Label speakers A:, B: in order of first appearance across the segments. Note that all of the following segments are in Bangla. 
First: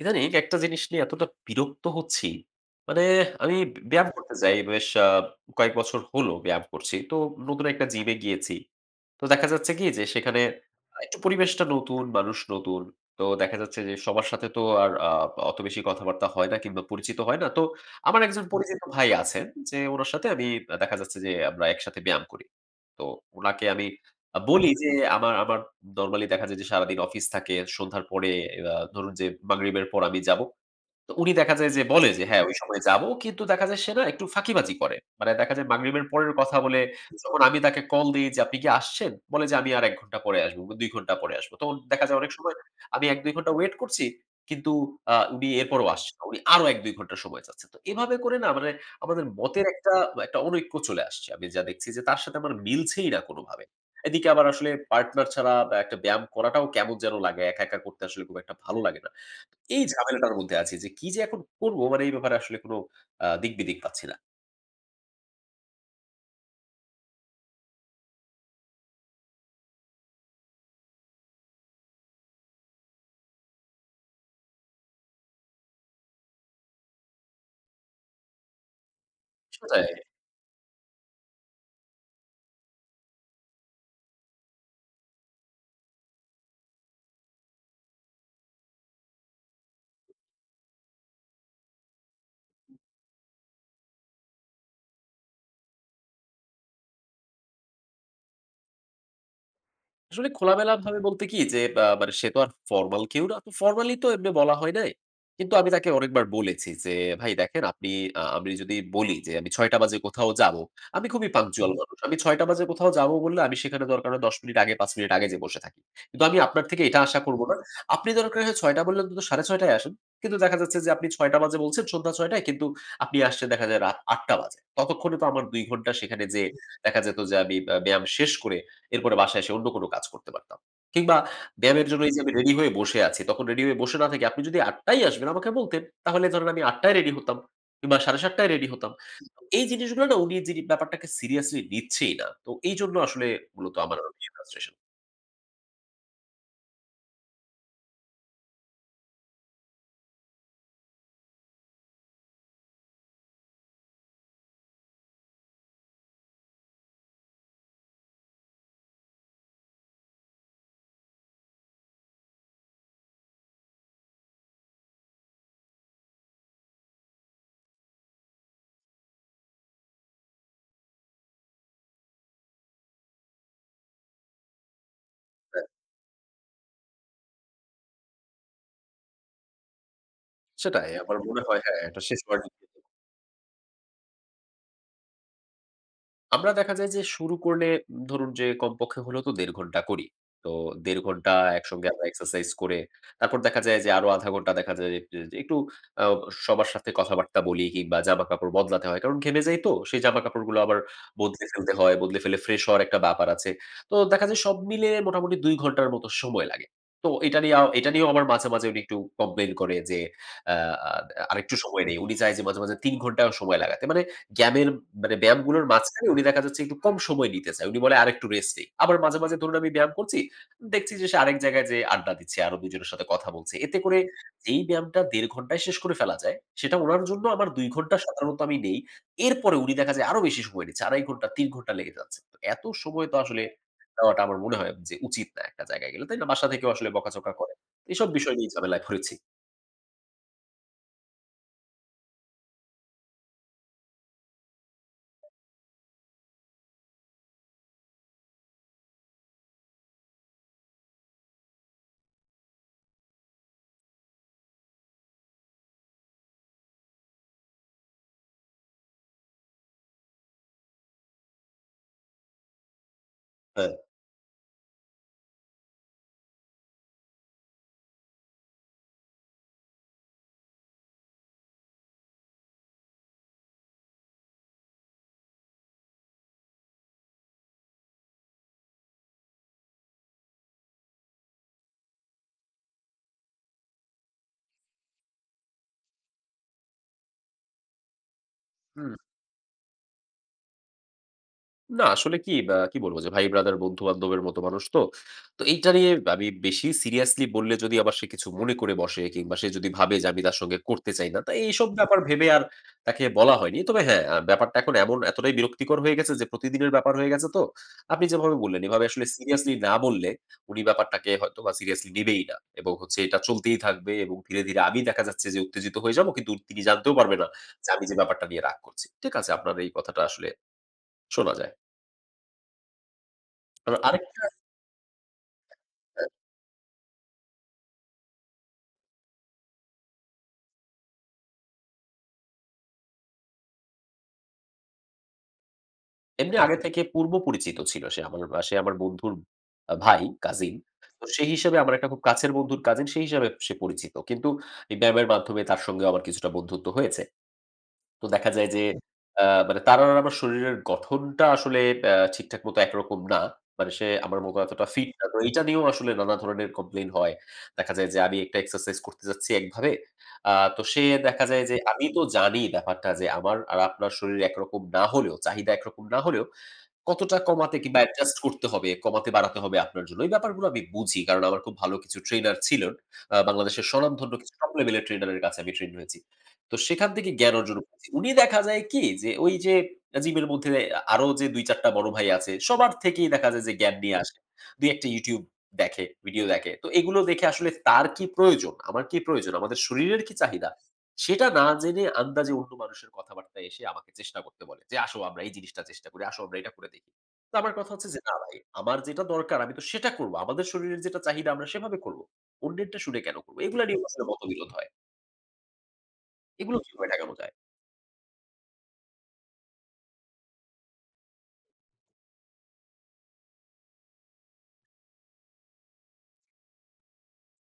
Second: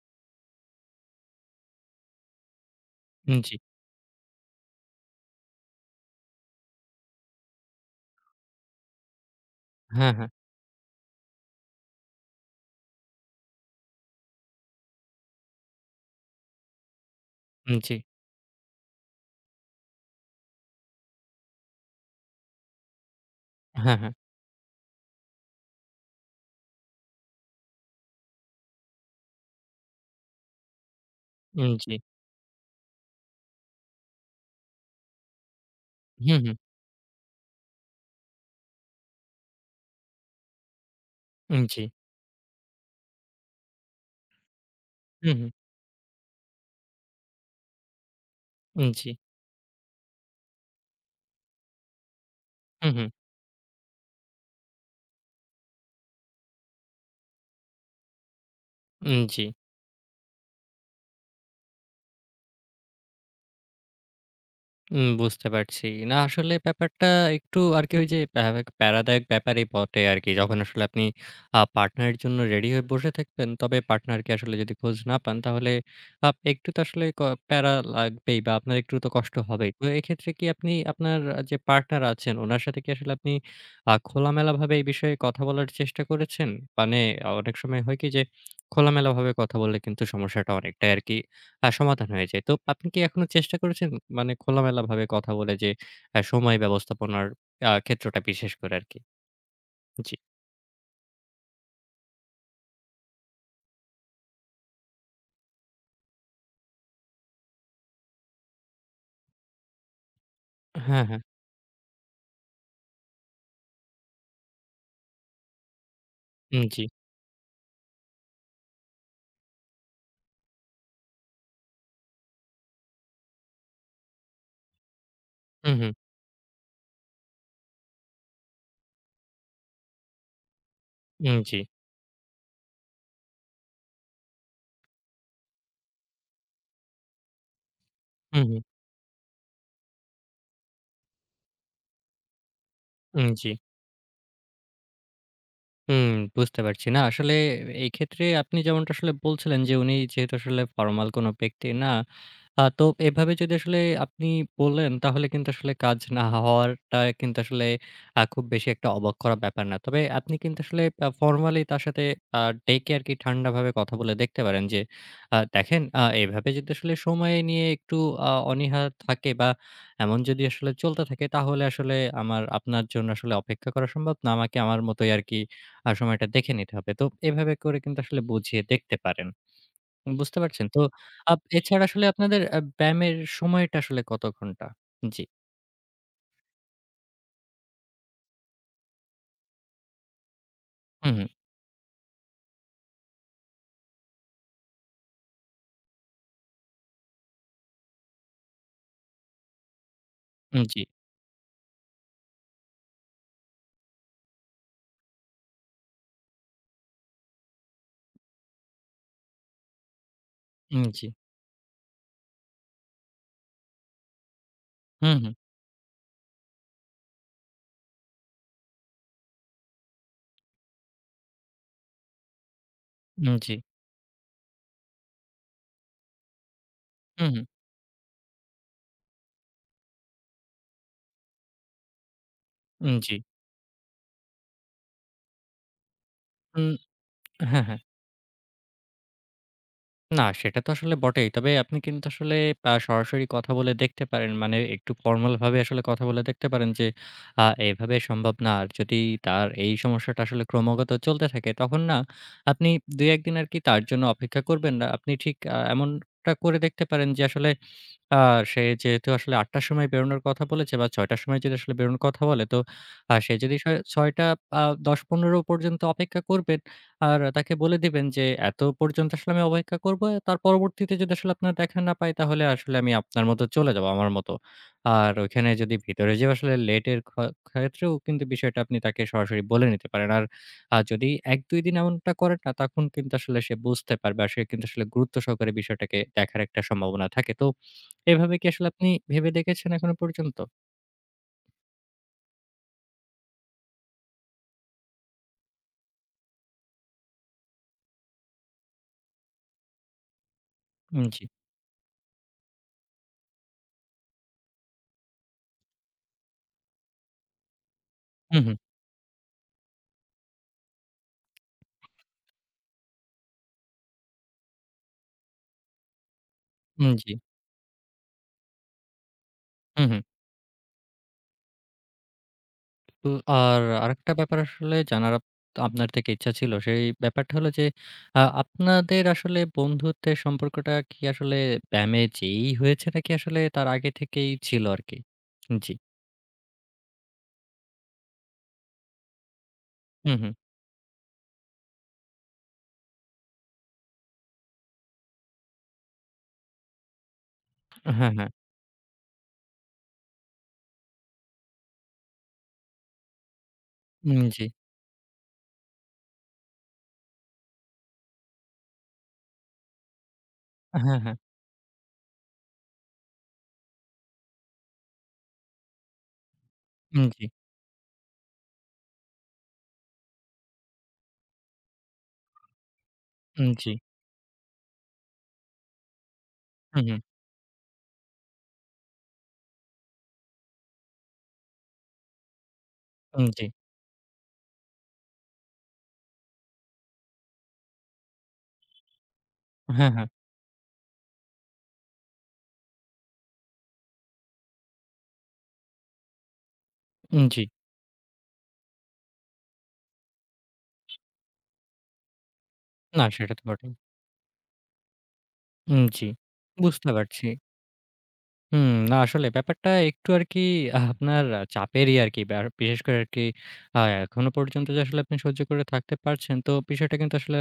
A: ইদানিং একটা জিনিস নিয়ে এতটা বিরক্ত হচ্ছি। মানে
B: জি।
A: আমি ব্যায়াম করতে যাই বেশ কয়েক বছর হলো ব্যায়াম করছি। তো নতুন একটা জিমে গিয়েছি। তো দেখা যাচ্ছে কি যে
B: হ্যাঁ, হ্যাঁ।
A: সেখানে একটু পরিবেশটা নতুন, মানুষ নতুন। তো দেখা যাচ্ছে যে সবার সাথে তো আর অত বেশি কথাবার্তা হয় না কিংবা পরিচিত হয় না। তো
B: জি।
A: আমার একজন পরিচিত ভাই আছেন যে উনার সাথে আমি দেখা যাচ্ছে যে আমরা একসাথে ব্যায়াম করি। তো উনাকে আমি
B: হ্যাঁ, হ্যাঁ।
A: বলি যে আমার আমার নরমালি দেখা যায় যে সারাদিন অফিস থাকে। সন্ধ্যার পরে ধরুন যে মাগরিবের পর আমি যাব। তো উনি দেখা যায় যে
B: জি।
A: বলে যে হ্যাঁ, ওই সময় যাবো। কিন্তু দেখা যায় সে না একটু ফাঁকিবাজি করে। মানে দেখা যায় মাগরিবের পরের
B: হুম, হুম।
A: কথা বলে যখন আমি তাকে কল দেই যে, "আপনি কি আসছেন?" বলে যে, "আমি আর ১ ঘন্টা পরে আসবো, ২ ঘন্টা পরে আসবো।" তখন
B: জি।
A: দেখা যায় অনেক সময় আমি ১-২ ঘন্টা ওয়েট করছি। কিন্তু
B: হুম,
A: উনি
B: হুম।
A: এরপরও আসছে না। উনি আরো ১-২ ঘন্টা সময় চাচ্ছে। তো এভাবে করে না মানে
B: জি।
A: আমাদের মতের একটা অনৈক্য চলে আসছে। আমি যা দেখছি যে তার সাথে আমার
B: হুম, হুম।
A: মিলছেই না কোনভাবে। এদিকে আবার আসলে পার্টনার ছাড়া বা একটা ব্যায়াম করাটাও কেমন যেন লাগে। একা, একা করতে আসলে খুব একটা ভালো লাগে না।
B: জি।
A: এই ঝামেলাটার মধ্যে আছি যে, কি যে এখন করব মানে এই ব্যাপারে আসলে কোন দিক বিদিক পাচ্ছি না।
B: বুঝতে পারছি। না আসলে ব্যাপারটা একটু আরকি ওই যে প্যারাদায়ক ব্যাপারই বটে আরকি। যখন আসলে আপনি পার্টনারের জন্য রেডি হয়ে বসে থাকবেন, তবে পার্টনারকে আসলে যদি খোঁজ না পান তাহলে একটু তো আসলে প্যারা লাগবেই বা আপনার একটু তো কষ্ট হবেই।
A: সোজা
B: তো এক্ষেত্রে কি আপনি আপনার যে পার্টনার আছেন উনার সাথে কি আসলে আপনি খোলামেলাভাবে এই বিষয়ে কথা বলার চেষ্টা করেছেন? মানে অনেক সময় হয় কি যে খোলামেলাভাবে কথা বললে কিন্তু সমস্যাটা অনেকটাই আরকি হ্যাঁ, সমাধান হয়ে যায়। তো আপনি কি এখনো চেষ্টা করেছেন মানে খোলামেলাভাবে কথা বলে যে সময় ব্যবস্থাপনার ক্ষেত্রটা বিশেষ করে আরকি? জি।
A: আসলে খোলামেলাভাবে বলতে কি যে মানে সে তো আর ফরমাল কেউ না। তো ফরমালি তো এমনি বলা হয় নাই। কিন্তু আমি তাকে অনেকবার বলেছি যে, "ভাই দেখেন আপনি আমি যদি বলি যে আমি ৬ঃ০০ বাজে কোথাও যাবো।"
B: হ্যাঁ,
A: আমি
B: হ্যাঁ।
A: খুবই পাংচুয়াল মানুষ। আমি ৬ঃ০০ বাজে কোথাও যাবো বললে আমি সেখানে দরকার হয় ১০ মিনিট আগে ৫ মিনিট আগে যেয়ে বসে থাকি। কিন্তু আমি আপনার
B: জি।
A: থেকে এটা আশা করব না। আপনি দরকার হয় ৬ঃ০০ বললে অন্তত ৬ঃ৩০ য় আসেন। কিন্তু দেখা যাচ্ছে যে আপনি ৬ঃ০০ বাজে বলছেন সন্ধ্যা ৬ঃ০০ য় কিন্তু আপনি আসছেন দেখা যায় রাত ৮ঃ০০ বাজে। ততক্ষণে তো আমার ২
B: হু, হু।
A: ঘন্টা সেখানে যেয়ে দেখা যেত যে আমি ব্যায়াম শেষ করে এরপরে বাসায় এসে অন্য কোনো কাজ করতে পারতাম। কিংবা
B: জি।
A: ব্যায়ামের জন্য এই যে আমি রেডি হয়ে বসে আছি, তখন রেডি হয়ে বসে না থেকে আপনি যদি ৮ টায় আসবেন আমাকে বলতেন, তাহলে ধরেন আমি ৮ টায় রেডি হতাম কিংবা ৭:৩০
B: হু,
A: টায়
B: হু।
A: রেডি হতাম। তো এই জিনিসগুলো না উনি যিনি ব্যাপারটাকে সিরিয়াসলি নিচ্ছেই না। তো এইজন্য আসলে
B: জি।
A: মূলত আমার আরো বেশি ফ্রাস্ট্রেশন।
B: হুম, বুঝতে পারছি। না আসলে এই ক্ষেত্রে আপনি যেমনটা আসলে বলছিলেন যে উনি যেহেতু আসলে ফরমাল কোনো ব্যক্তি না তো এভাবে যদি আসলে আপনি বললেন, তাহলে কিন্তু আসলে কাজ না হওয়ারটা কিন্তু আসলে খুব বেশি একটা অবাক করার ব্যাপার না। তবে আপনি কিন্তু আসলে ফর্মালি তার সাথে আ ডেকে আরকি ঠান্ডাভাবে কথা বলে দেখতে পারেন যে, দেখেন এভাবে যদি আসলে সময় নিয়ে একটু অনীহা থাকে বা এমন যদি আসলে চলতে থাকে, তাহলে আসলে আমার আপনার জন্য আসলে অপেক্ষা করা সম্ভব না। আমাকে আমার মতোই আরকি
A: হ্যাঁ,
B: সময়টা দেখে নিতে হবে। তো এভাবে করে কিন্তু আসলে বুঝিয়ে দেখতে পারেন। বুঝতে পারছেন। তো
A: সেটাই আমার মনে হয়। হ্যাঁ,
B: এছাড়া
A: এটা
B: আসলে
A: শেষ
B: আপনাদের
A: ওয়ার্নিং।
B: ব্যায়ামের সময়টা আসলে কত ঘন্টা? জি।
A: আমরা দেখা যায় যে শুরু করলে ধরুন যে কমপক্ষে হলেও তো ১.৫ ঘন্টা করি। তো ১.৫
B: হুম, হুম।
A: ঘন্টা একসঙ্গে আমরা এক্সারসাইজ করে তারপর দেখা যায় যে আরো ০.৫ ঘন্টা দেখা যায় যে যে একটু আ সবার সাথে কথাবার্তা বলি কিংবা জামাকাপড় বদলাতে হয়। কারণ ঘেমে যাই তো সেই জামাকাপড়গুলো আবার
B: জি,
A: বদলে ফেলতে হয়। বদলে ফেলে ফ্রেশ হওয়ার একটা ব্যাপার আছে। তো দেখা যায় সব মিলে মোটামুটি ২ ঘন্টার মতো সময় লাগে। তো এটা নিয়েও আমার মাঝে, মাঝে উনি একটু কমপ্লেইন করে যে আ আ
B: জি।
A: আরেকটু সময় নেই। উনি চায় যে মাঝে, মাঝে ৩ ঘন্টাও সময় লাগাতে। মানে ব্যায়ামের
B: হুম,
A: মানে
B: হুম।
A: ব্যায়ামগুলোর মাঝখানে উনি দেখা যাচ্ছে একটু কম সময় নিতে চায়। উনি বলে আরেকটু রেস্ট নেই। আবার মাঝে, মাঝে ধরুন আমি ব্যায়াম করছি। দেখছি যে সে আরেক জায়গায় যেয়ে আড্ডা দিচ্ছে। আরো ২ জনের সাথে কথা
B: জি।
A: বলছে। এতে করে যেই ব্যায়ামটা ১.৫ ঘন্টায় শেষ করে ফেলা যায়, সেটা উনার জন্য
B: হুম, হুম।
A: আমার ২ ঘন্টা সাধারণত আমি নেই। এরপরে উনি দেখা যায় আরো বেশি সময় নিচ্ছে। ২.৫ ঘন্টা ৩ ঘন্টা লেগে যাচ্ছে। তো এত সময়
B: জি।
A: তো আসলে দেওয়াটা আমার মনে হয় যে উচিত না একটা জায়গায় গেলে। তাই না? বাসা
B: উম
A: থেকেও আসলে বকাঝকা করে।
B: হ্যাঁ, হ্যাঁ।
A: এসব বিষয় নিয়ে ঝামেলায় পড়েছি।
B: না সেটা তো আসলে বটেই। তবে আপনি কিন্তু আসলে সরাসরি কথা বলে দেখতে পারেন। মানে একটু ফর্মাল ভাবে আসলে কথা বলে দেখতে পারেন যে আ এভাবে সম্ভব না। আর যদি তার এই সমস্যাটা আসলে ক্রমাগত চলতে থাকে তখন না আপনি ২-১ দিন আরকি তার জন্য অপেক্ষা করবেন না। আপনি ঠিক এমনটা করে দেখতে পারেন যে আসলে আ সে যেহেতু আসলে ৮ টার সময় বেরোনোর কথা বলেছে বা ৬ টার সময় যদি আসলে বেরোনোর কথা বলে, তো সে যদি
A: হ্যাঁ।
B: ৬টা ১০-১৫ পর্যন্ত অপেক্ষা করবেন। আর তাকে বলে দিবেন যে, "এত পর্যন্ত আসলে আমি অপেক্ষা করব। তার পরবর্তীতে যদি আসলে আপনার দেখা না পাই, তাহলে আসলে আমি আপনার মতো চলে যাব, আমার মতো।" আর ওইখানে যদি ভিতরে যেয়ে আসলে লেটের ক্ষেত্রেও কিন্তু বিষয়টা আপনি তাকে সরাসরি বলে নিতে পারেন। আর যদি ১-২ দিন এমনটা করেন না, তখন কিন্তু আসলে সে বুঝতে পারবে। আর সে কিন্তু আসলে গুরুত্ব সহকারে বিষয়টাকে দেখার একটা সম্ভাবনা থাকে। তো এভাবে কি আসলে আপনি
A: হুম।
B: ভেবে দেখেছেন এখনো পর্যন্ত?
A: না আসলে কি বা কি বলব যে ভাই ব্রাদার বন্ধু-বান্ধবের মতো মানুষ তো। তো এইটা নিয়ে আমি বেশি সিরিয়াসলি বললে যদি আবার সে কিছু মনে করে বসে কিংবা সে যদি ভাবে যে আমি তার সঙ্গে করতে চাই
B: জি।
A: না। তাই এইসব ব্যাপার ভেবে আর তাকে বলা হয়নি। তবে হ্যাঁ, ব্যাপারটা এখন এমন এতটাই বিরক্তিকর হয়ে গেছে যে প্রতিদিনের ব্যাপার হয়ে গেছে তো। আপনি যেভাবে
B: হুম, হুম।
A: বললেন এভাবে আসলে সিরিয়াসলি না বললে উনি ব্যাপারটাকে হয়তোবা সিরিয়াসলি নিবেই না। এবং হচ্ছে এটা চলতেই থাকবে এবং ধীরে, ধীরে আমি দেখা যাচ্ছে যে উত্তেজিত হয়ে যাবো কিন্তু তিনি জানতেও
B: জি।
A: পারবে না যে আমি যে ব্যাপারটা নিয়ে রাগ করছি। ঠিক আছে, আপনার এই
B: হুম, হুম।
A: কথাটা আসলে শোনা যায়।
B: তো আর
A: আবার
B: আরেকটা
A: আরেকটা
B: ব্যাপার আসলে জানার আপনার থেকে ইচ্ছা ছিল। সেই ব্যাপারটা হলো যে আপনাদের আসলে বন্ধুত্বের সম্পর্কটা কি আসলে ব্যামে যেয়েই হয়েছে নাকি আসলে তার আগে থেকেই ছিল আরকি? জি।
A: এমনি আগে থেকে পূর্ব পরিচিত ছিল সে। আমার সে আমার বন্ধুর ভাই,
B: হুম, হুম।
A: কাজিন। তো সেই হিসেবে আমার একটা খুব কাছের বন্ধুর কাজিন, সেই হিসাবে সে পরিচিত। কিন্তু এই ব্যায়ামের মাধ্যমে তার সঙ্গেও আমার কিছুটা বন্ধুত্ব হয়েছে।
B: হ্যাঁ,
A: তো
B: হ্যাঁ।
A: দেখা যায় যে আ মানে তার আর আমার শরীরের গঠনটা আসলে ঠিকঠাক মতো একরকম না। মানে সে আমার মতো
B: জি।
A: এতটা ফিট না। তো এইটা নিয়েও আসলে নানা ধরনের কমপ্লেইন হয়। দেখা যায় যে আমি একটা এক্সারসাইজ করতে যাচ্ছি একভাবে। আ তো সে
B: হ্যাঁ, হ্যাঁ।
A: দেখা যায় যে আমি তো জানি ব্যাপারটা যে আমার আর আপনার শরীর একরকম না হলেও চাহিদা একরকম না হলেও কতটা
B: জি,
A: কমাতে কিংবা অ্যাডজাস্ট করতে হবে, কমাতে বাড়াতে হবে আপনার জন্য? এই ব্যাপারগুলো আমি বুঝি। কারণ আমার খুব ভালো কিছু ট্রেনার ছিলেন। বাংলাদেশের
B: জি।
A: স্বনামধন্য কিছু টপ লেভেলের ট্রেনারের কাছে আমি ট্রেন্ড হয়েছি। তো
B: হুম,
A: সেখান
B: হুম।
A: থেকে জ্ঞান অর্জন করেছি। উনি দেখা যায় কি যে ওই যে জিমের মধ্যে আরো যে ২-৪ টা বড় ভাই আছে সবার থেকেই দেখা
B: জি।
A: যায় যে জ্ঞান নিয়ে আসে। ২-১ টা YouTube দেখে, ভিডিও দেখে। তো এগুলো দেখে আসলে তার কি প্রয়োজন? আমার কি প্রয়োজন? আমাদের
B: হ্যাঁ,
A: শরীরের
B: হ্যাঁ।
A: কি চাহিদা? সেটা না জেনে আন্দাজে অন্য মানুষের কথাবার্তায় এসে আমাকে চেষ্টা করতে বলে যে, "আসো আমরা এই জিনিসটা চেষ্টা করি, আসো আমরা এটা করে দেখি।" তো
B: জি।
A: আমার কথা হচ্ছে যে, "না ভাই, আমার যেটা দরকার আমি তো সেটা করব। আমাদের শরীরের যেটা চাহিদা আমরা সেভাবে করব। অন্যেরটা শুনে
B: না
A: কেন
B: সেটা
A: করব?"
B: তো
A: এগুলা
B: বটেই।
A: নিয়েও আসলে মতবিরোধ হয়।
B: জি।
A: এগুলো
B: বুঝতে
A: কিভাবে ঠেকানো
B: পারছি।
A: যায়?
B: হুম, না আসলে ব্যাপারটা একটু আরকি আপনার চাপেরই আরকি। বিশেষ করে আরকি এখনো পর্যন্ত যে আসলে আপনি সহ্য করে থাকতে পারছেন, তো বিষয়টা কিন্তু আসলে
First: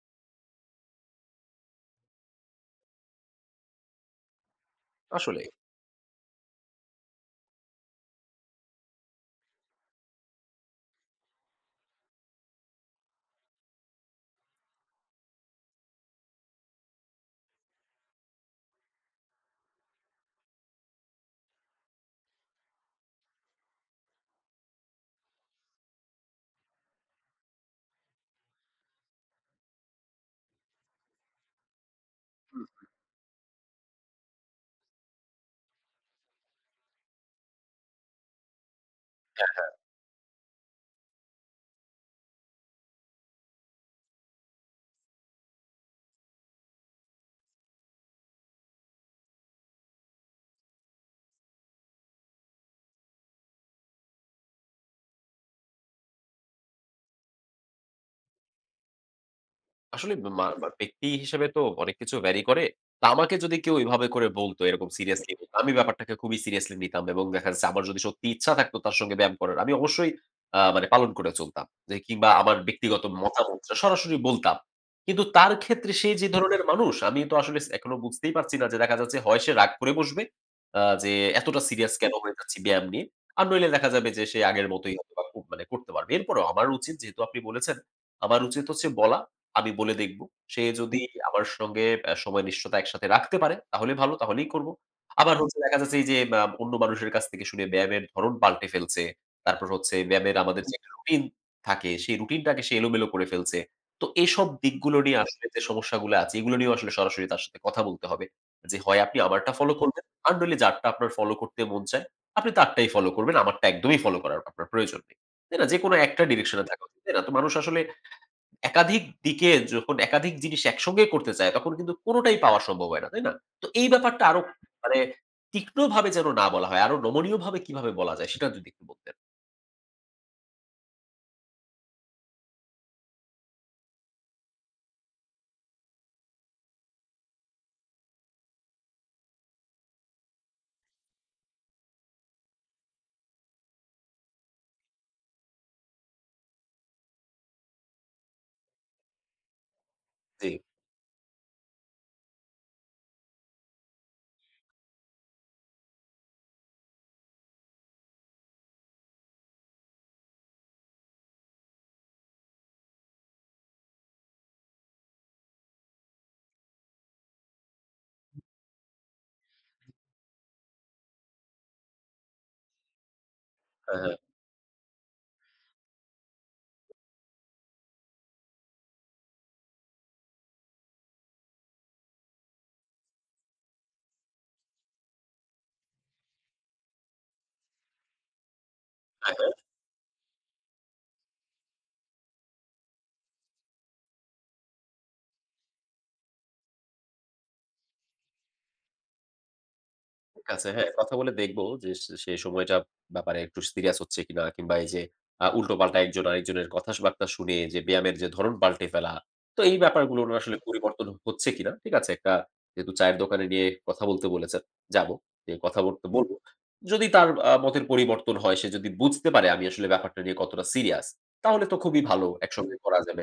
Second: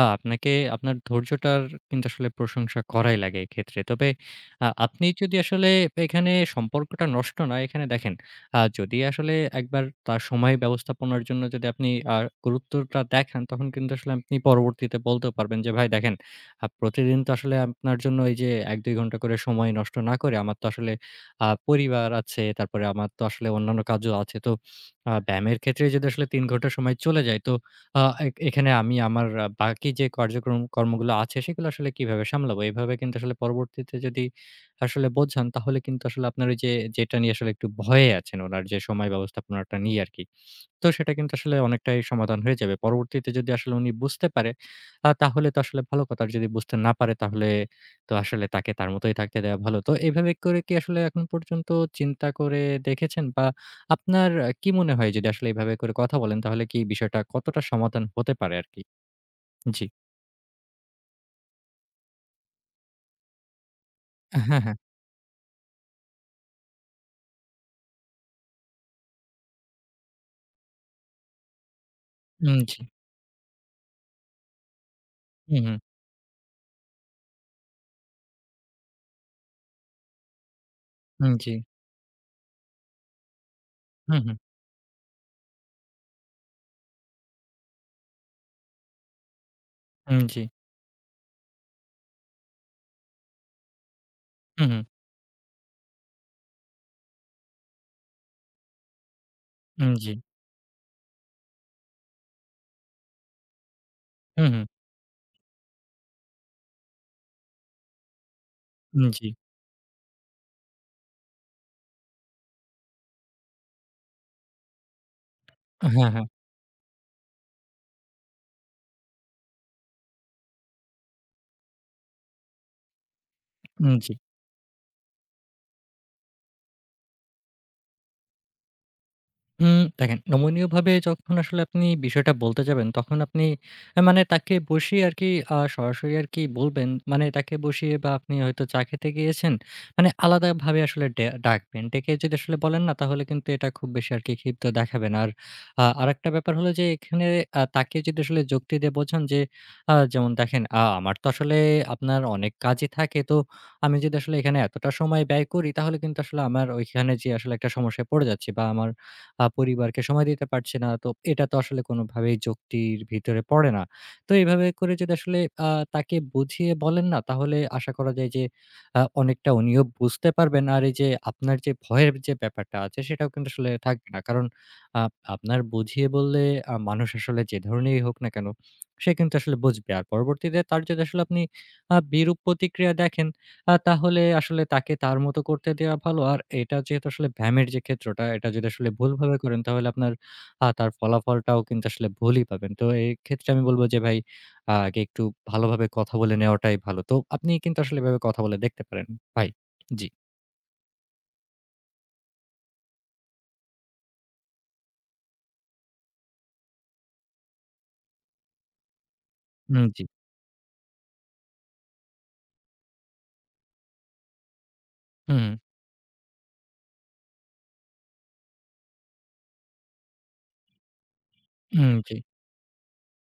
B: আপনাকে আপনার ধৈর্যটার কিন্তু আসলে প্রশংসা করাই লাগে এক্ষেত্রে। তবে আপনি যদি
A: আসলে।
B: আসলে এখানে সম্পর্কটা নষ্ট না, এখানে দেখেন যদি আসলে একবার তার সময় ব্যবস্থাপনার জন্য যদি আপনি আ গুরুত্বটা দেখান, তখন কিন্তু আসলে আপনি পরবর্তীতে বলতেও পারবেন যে, "ভাই দেখেন প্রতিদিন তো আসলে আপনার জন্য এই যে ১-২ ঘন্টা করে সময় নষ্ট না করে আমার তো আসলে পরিবার আছে, তারপরে আমার তো আসলে অন্যান্য কাজও আছে। তো ব্যায়ামের ক্ষেত্রে যদি আসলে ৩ ঘন্টা সময় চলে যায় তো আ এখানে আমি আমার বাকি যে কার্যক্রম কর্মগুলো আছে সেগুলো আসলে কিভাবে সামলাবো? এভাবে কিন্তু আসলে পরবর্তীতে যদি আসলে বোঝান তাহলে কিন্তু আসলে আপনার ওই যে যেটা নিয়ে আসলে একটু ভয়ে আছেন উনার যে সময় ব্যবস্থাপনাটা নিয়ে আরকি। তো সেটা কিন্তু আসলে অনেকটাই সমাধান হয়ে যাবে। পরবর্তীতে যদি আসলে উনি বুঝতে পারে, তাহলে তো আসলে ভালো কথা। আর যদি বুঝতে না পারে তাহলে তো আসলে তাকে তার মতোই থাকতে দেওয়া ভালো। তো এভাবে করে কি আসলে এখন পর্যন্ত চিন্তা করে দেখেছেন? বা আপনার কি মনে হয় যদি আসলে এভাবে করে কথা বলেন তাহলে কি বিষয়টা কতটা সমাধান হতে পারে আরকি? জি।
A: আসলে মা মা ব্যক্তি হিসেবে তো অনেক কিছু ভ্যারি করে। তা আমাকে যদি কেউ এভাবে করে
B: হ্যাঁ,
A: বলতো
B: হ্যাঁ।
A: এরকম সিরিয়াসলি আমি ব্যাপারটাকে খুবই সিরিয়াসলি নিতাম এবং দেখা যাচ্ছে আমার যদি সত্যি ইচ্ছা থাকতো তার সঙ্গে ব্যায়াম করার আমি অবশ্যই মানে পালন করে চলতাম। যে কিংবা আমার
B: জি।
A: ব্যক্তিগত মতামত সরাসরি বলতাম। কিন্তু তার
B: হুম, হুম।
A: ক্ষেত্রে সে যে ধরনের মানুষ আমি তো আসলে এখনো বুঝতেই পারছি না যে দেখা যাচ্ছে হয় সে রাগ করে বসবে যে
B: জি।
A: এতটা সিরিয়াস কেন হয়ে যাচ্ছি ব্যায়াম নিয়ে। আর নইলে দেখা যাবে
B: হুম,
A: যে
B: হুম।
A: সে আগের মতোই হয়তোবা খুব মানে করতে পারবে। এরপরেও আমার উচিত যেহেতু আপনি বলেছেন, আমার উচিত হচ্ছে বলা আমি বলে দেখব।
B: জি।
A: সে যদি আমার সঙ্গে সময় নিশ্চয়তা একসাথে রাখতে পারে, তাহলে ভালো, তাহলেই
B: হুম,
A: করব।
B: হুম।
A: আবার হচ্ছে দেখা যাচ্ছে এই যে অন্য মানুষের কাছ থেকে শুনে ব্যায়ামের ধরন পাল্টে ফেলছে। তারপর হচ্ছে
B: জি।
A: ব্যায়ামের আমাদের যে একটা রুটিন থাকে, সেই রুটিনটাকে সে এলোমেলো করে ফেলছে। তো এসব
B: হুম, হুম।
A: দিকগুলো নিয়ে আসলে যে সমস্যাগুলো আছে, এগুলো নিয়েও আসলে সরাসরি তার সাথে কথা বলতে হবে। যে হয় আপনি
B: জি।
A: আমারটা ফলো করবেন, আর নইলে যারটা আপনার ফলো করতে মন চায়, আপনি তারটাই ফলো করবেন। আমারটা একদমই ফলো করার আপনার প্রয়োজন নেই। তাই না? যেকোনো
B: হ্যাঁ,
A: একটা
B: হ্যাঁ।
A: ডিরেকশন এ থাকা উচিত। তাই না? তো মানুষ আসলে একাধিক দিকে যখন একাধিক জিনিস একসঙ্গে করতে চায় তখন কিন্তু কোনটাই পাওয়া সম্ভব হয় না, তাই না? তো এই
B: জি।
A: ব্যাপারটা আরো মানে তীক্ষ্ণভাবে যেন না বলা হয়, আরো নমনীয়ভাবে কিভাবে বলা যায় সেটা যদি একটু বলতেন।
B: হুম, দেখেন নমনীয়ভাবে যখন আসলে আপনি বিষয়টা বলতে যাবেন, তখন আপনি মানে তাকে বসিয়ে আরকি সরাসরি আরকি বলবেন। মানে তাকে বসিয়ে বা আপনি হয়তো চা খেতে গিয়েছেন, মানে আলাদাভাবে আসলে ডাকবেন। ডেকে যদি আসলে বলেন না, তাহলে কিন্তু এটা খুব বেশি আরকি ক্ষিপ্ত দেখাবে না। আর আরেকটা ব্যাপার হলো যে এখানে তাকে যদি আসলে যুক্তি দিয়ে বোঝান যে যেমন
A: জি।
B: দেখেন, আমার তো আসলে আপনার অনেক কাজই থাকে। তো আমি যদি আসলে এখানে এতটা সময় ব্যয় করি, তাহলে কিন্তু আসলে আমার ওইখানে যেয়ে আসলে একটা সমস্যায় পড়ে যাচ্ছি বা আমার পরিবারকে সময় দিতে পারছি না। তো এটা তো আসলে কোনোভাবেই যুক্তির ভিতরে পড়ে না। তো এভাবে করে যদি আসলে আ তাকে বুঝিয়ে বলেন না, তাহলে আশা করা যায় যে অনেকটা উনিও বুঝতে পারবেন। আর এই যে আপনার যে ভয়ের যে ব্যাপারটা আছে, সেটাও কিন্তু আসলে
A: হ্যাঁ,
B: থাকবে
A: হ্যাঁ।
B: না। কারণ আ আপনার বুঝিয়ে বললে মানুষ আসলে যে ধরনেরই হোক না কেন, সে কিন্তু আসলে বুঝবে। আর পরবর্তীতে তার যদি আসলে আপনি বিরূপ প্রতিক্রিয়া দেখেন, তাহলে আসলে তাকে তার মতো করতে দেওয়া ভালো। আর এটা যেহেতু আসলে ব্যায়ামের যে ক্ষেত্রটা, এটা যদি আসলে
A: হ্যাঁ,
B: ভুলভাবে
A: হ্যাঁ।
B: করেন তাহলে আপনার তার ফলাফলটাও কিন্তু আসলে ভুলই পাবেন। তো এক্ষেত্রে আমি বলব যে ভাই আগে একটু ভালোভাবে কথা বলে নেওয়াটাই ভালো। তো আপনি কিন্তু আসলে এভাবে কথা বলে দেখতে পারেন ভাই। জি।
A: ঠিক আছে। হ্যাঁ, কথা বলে দেখব যে সে সেই সময়টা ব্যাপারে একটু সিরিয়াস হচ্ছে কিনা কিংবা এই যে উল্টোপাল্টা একজন আরেকজনের কথা বার্তা শুনে যে ব্যায়ামের যে ধরন পাল্টে ফেলা। তো এই
B: হুম, জি।
A: ব্যাপারগুলো হুম। আসলে পরিবর্তন হচ্ছে কিনা। ঠিক আছে? একটা যেহেতু চায়ের দোকানে নিয়ে কথা বলতে বলেছেন, যাব।
B: হুম,
A: যে কথা বলতে বলব। যদি তার মতের পরিবর্তন হয়, সে যদি বুঝতে পারে আমি আসলে ব্যাপারটা নিয়ে কতটা সিরিয়াস তাহলে তো
B: হুম,
A: খুবই
B: জি।
A: ভালো। হুম। একসঙ্গে করা যাবে।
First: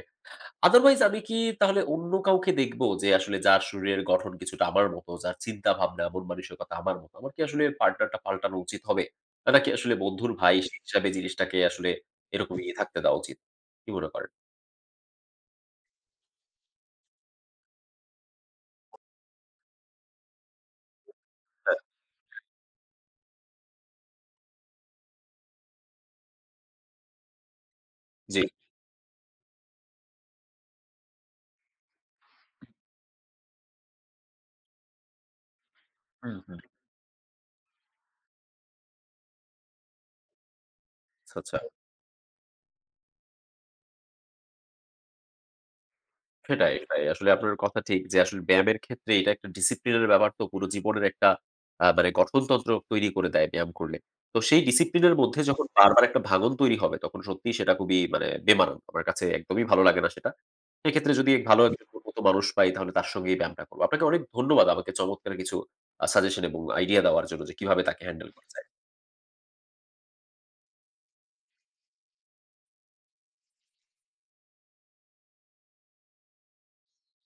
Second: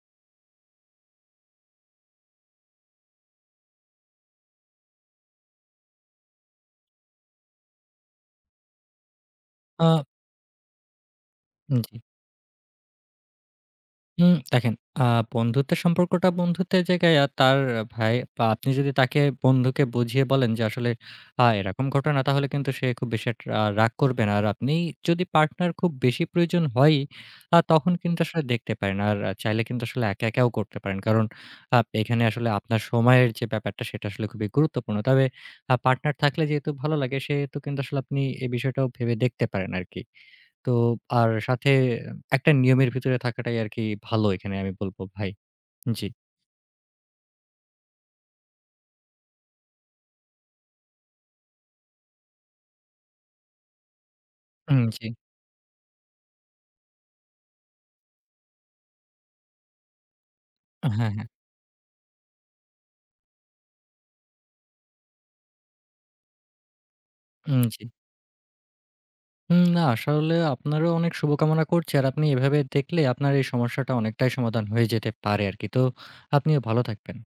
A: আদারওয়াইজ আমি কি তাহলে অন্য কাউকে দেখব যে আসলে যার শরীরের গঠন কিছুটা আমার মতো, যার চিন্তাভাবনা, মন-মানসিকতা আমার মতো। আমার কি আসলে পার্টনারটা পাল্টানো উচিত হবে? নাকি
B: আ
A: আসলে বন্ধুর ভাই সে হিসাবে জিনিসটাকে আসলে
B: জি।
A: এরকমই থাকতে দেওয়া উচিত? কি মনে করেন?
B: হুম, দেখেন আ বন্ধুত্বের সম্পর্কটা বন্ধুত্বের জায়গায় আর তার ভাই বা আপনি যদি তাকে বন্ধুকে বুঝিয়ে বলেন যে আসলে
A: হ্যাঁ,
B: এরকম ঘটনা তাহলে কিন্তু সে খুব বেশি একটা রাগ করবে না। আর আপনি যদি পার্টনার খুব বেশি প্রয়োজন হয়ই তখন কিন্তু আসলে
A: জি।
B: দেখতে পারেন। আর চাইলে কিন্তু আসলে একা, একাও করতে পারেন। কারণ এখানে আসলে আপনার সময়ের যে ব্যাপারটা সেটা আসলে খুবই গুরুত্বপূর্ণ। তবে পার্টনার
A: হুম,
B: থাকলে
A: হুম।
B: যেহেতু ভালো লাগে সেহেতু কিন্তু আসলে আপনি এই বিষয়টাও ভেবে দেখতে পারেন আরকি। তো আর
A: আচ্ছা, আচ্ছা।
B: সাথে একটা নিয়মের ভিতরে থাকাটাই আরকি ভালো এখানে আমি বলব ভাই। জি।
A: সেটাই, সেটাই। আসলে আপনার কথা ঠিক যে আসলে ব্যায়ামের ক্ষেত্রে এটা একটা ডিসিপ্লিনের ব্যাপার তো পুরো জীবনের একটা মানে গঠনতন্ত্র তৈরি করে দেয় ব্যায়াম করলে। তো সেই
B: জি।
A: ডিসিপ্লিনের মধ্যে যখন বারবার একটা ভাঙন তৈরি হবে তখন সত্যিই সেটা খুবই মানে বেমানান। আমার কাছে একদমই ভালো লাগে না সেটা।
B: হ্যাঁ,
A: সেক্ষেত্রে
B: হ্যাঁ।
A: যদি ভালো হুম। একজন গুণগত মানুষ পাই তাহলে তার সঙ্গেই ব্যায়ামটা করব। আপনাকে অনেক ধন্যবাদ আমাকে চমৎকার কিছু সাজেশন এবং আইডিয়া দেওয়ার জন্য যে কিভাবে
B: জি।
A: তাকে হ্যান্ডেল করা যায়।
B: না আসলে আপনারও অনেক শুভকামনা করছি। আর আপনি এভাবে দেখলে আপনার এই সমস্যাটা অনেকটাই সমাধান হয়ে যেতে পারে আরকি। তো আপনিও ভালো থাকবেন।